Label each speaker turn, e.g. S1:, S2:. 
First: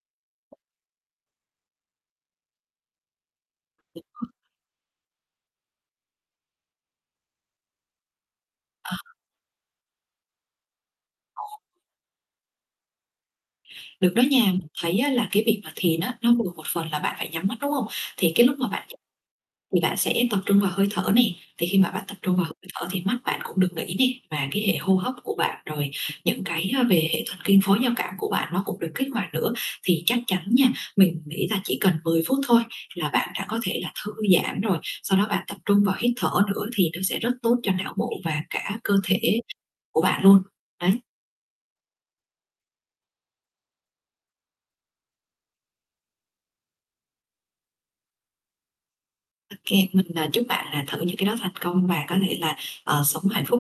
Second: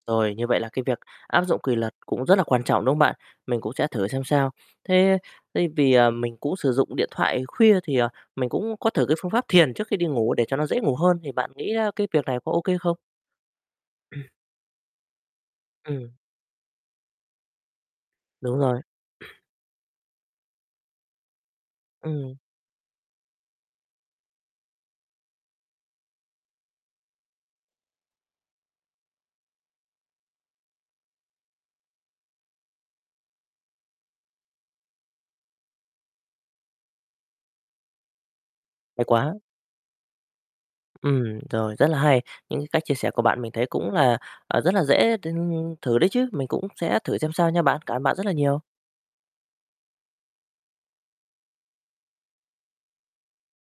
S1: Rồi, như vậy là cái việc áp dụng quỳ luật cũng rất là quan trọng, đúng không bạn? Mình cũng sẽ thử xem
S2: [unintelligible]
S1: sao. Thế thế vì, à, mình cũng sử dụng điện thoại khuya thì, ờ, mình cũng có
S2: Ờ.
S1: thử cái phương pháp thiền trước khi đi ngủ để cho nó dễ ngủ hơn, thì bạn
S2: [unintelligible]
S1: nghĩ, a, cái việc này có ô kê không?
S2: Được đó
S1: [unintelligible]
S2: nha. Mình thấy á là cái việc mà thiền
S1: Ừm.
S2: á, nó vừa một phần là bạn phải nhắm mắt, đúng hông? Thì cái
S1: Đúng
S2: lúc mà
S1: rồi.
S2: bạn [unintelligible] thì bạn sẽ tập trung vào hơi thở này, thì khi mà bạn tập trung
S1: Ừm.
S2: vào hơi thở thì mắt bạn cũng được nghỉ nè, và cái hệ hô hấp của bạn rồi những cái, a, về hệ thần kinh phối giao cảm của bạn nó cũng được kích hoạt nữa, thì chắc chắn nha, mình nghĩ là chỉ cần 10 phút thôi là bạn đã có thể là thư giãn rồi. Sau đó bạn tập trung vào hít thở nữa thì nó sẽ rất tốt cho não bộ và cả cơ
S1: Hay quá.
S2: thể của bạn luôn, đấy.
S1: Ừm, rồi, rất là hay, những cái cách chia sẻ của bạn mình thấy cũng là, à, rất là dễ t thử đấy chứ, mình cũng sẽ thử xem sao nha bạn. Cảm ơn bạn rất là nhiều.
S2: Ô kê, mình, ờ, chúc bạn là thử những cái đó thành công và có thể là, ờ, sống hạnh phúc.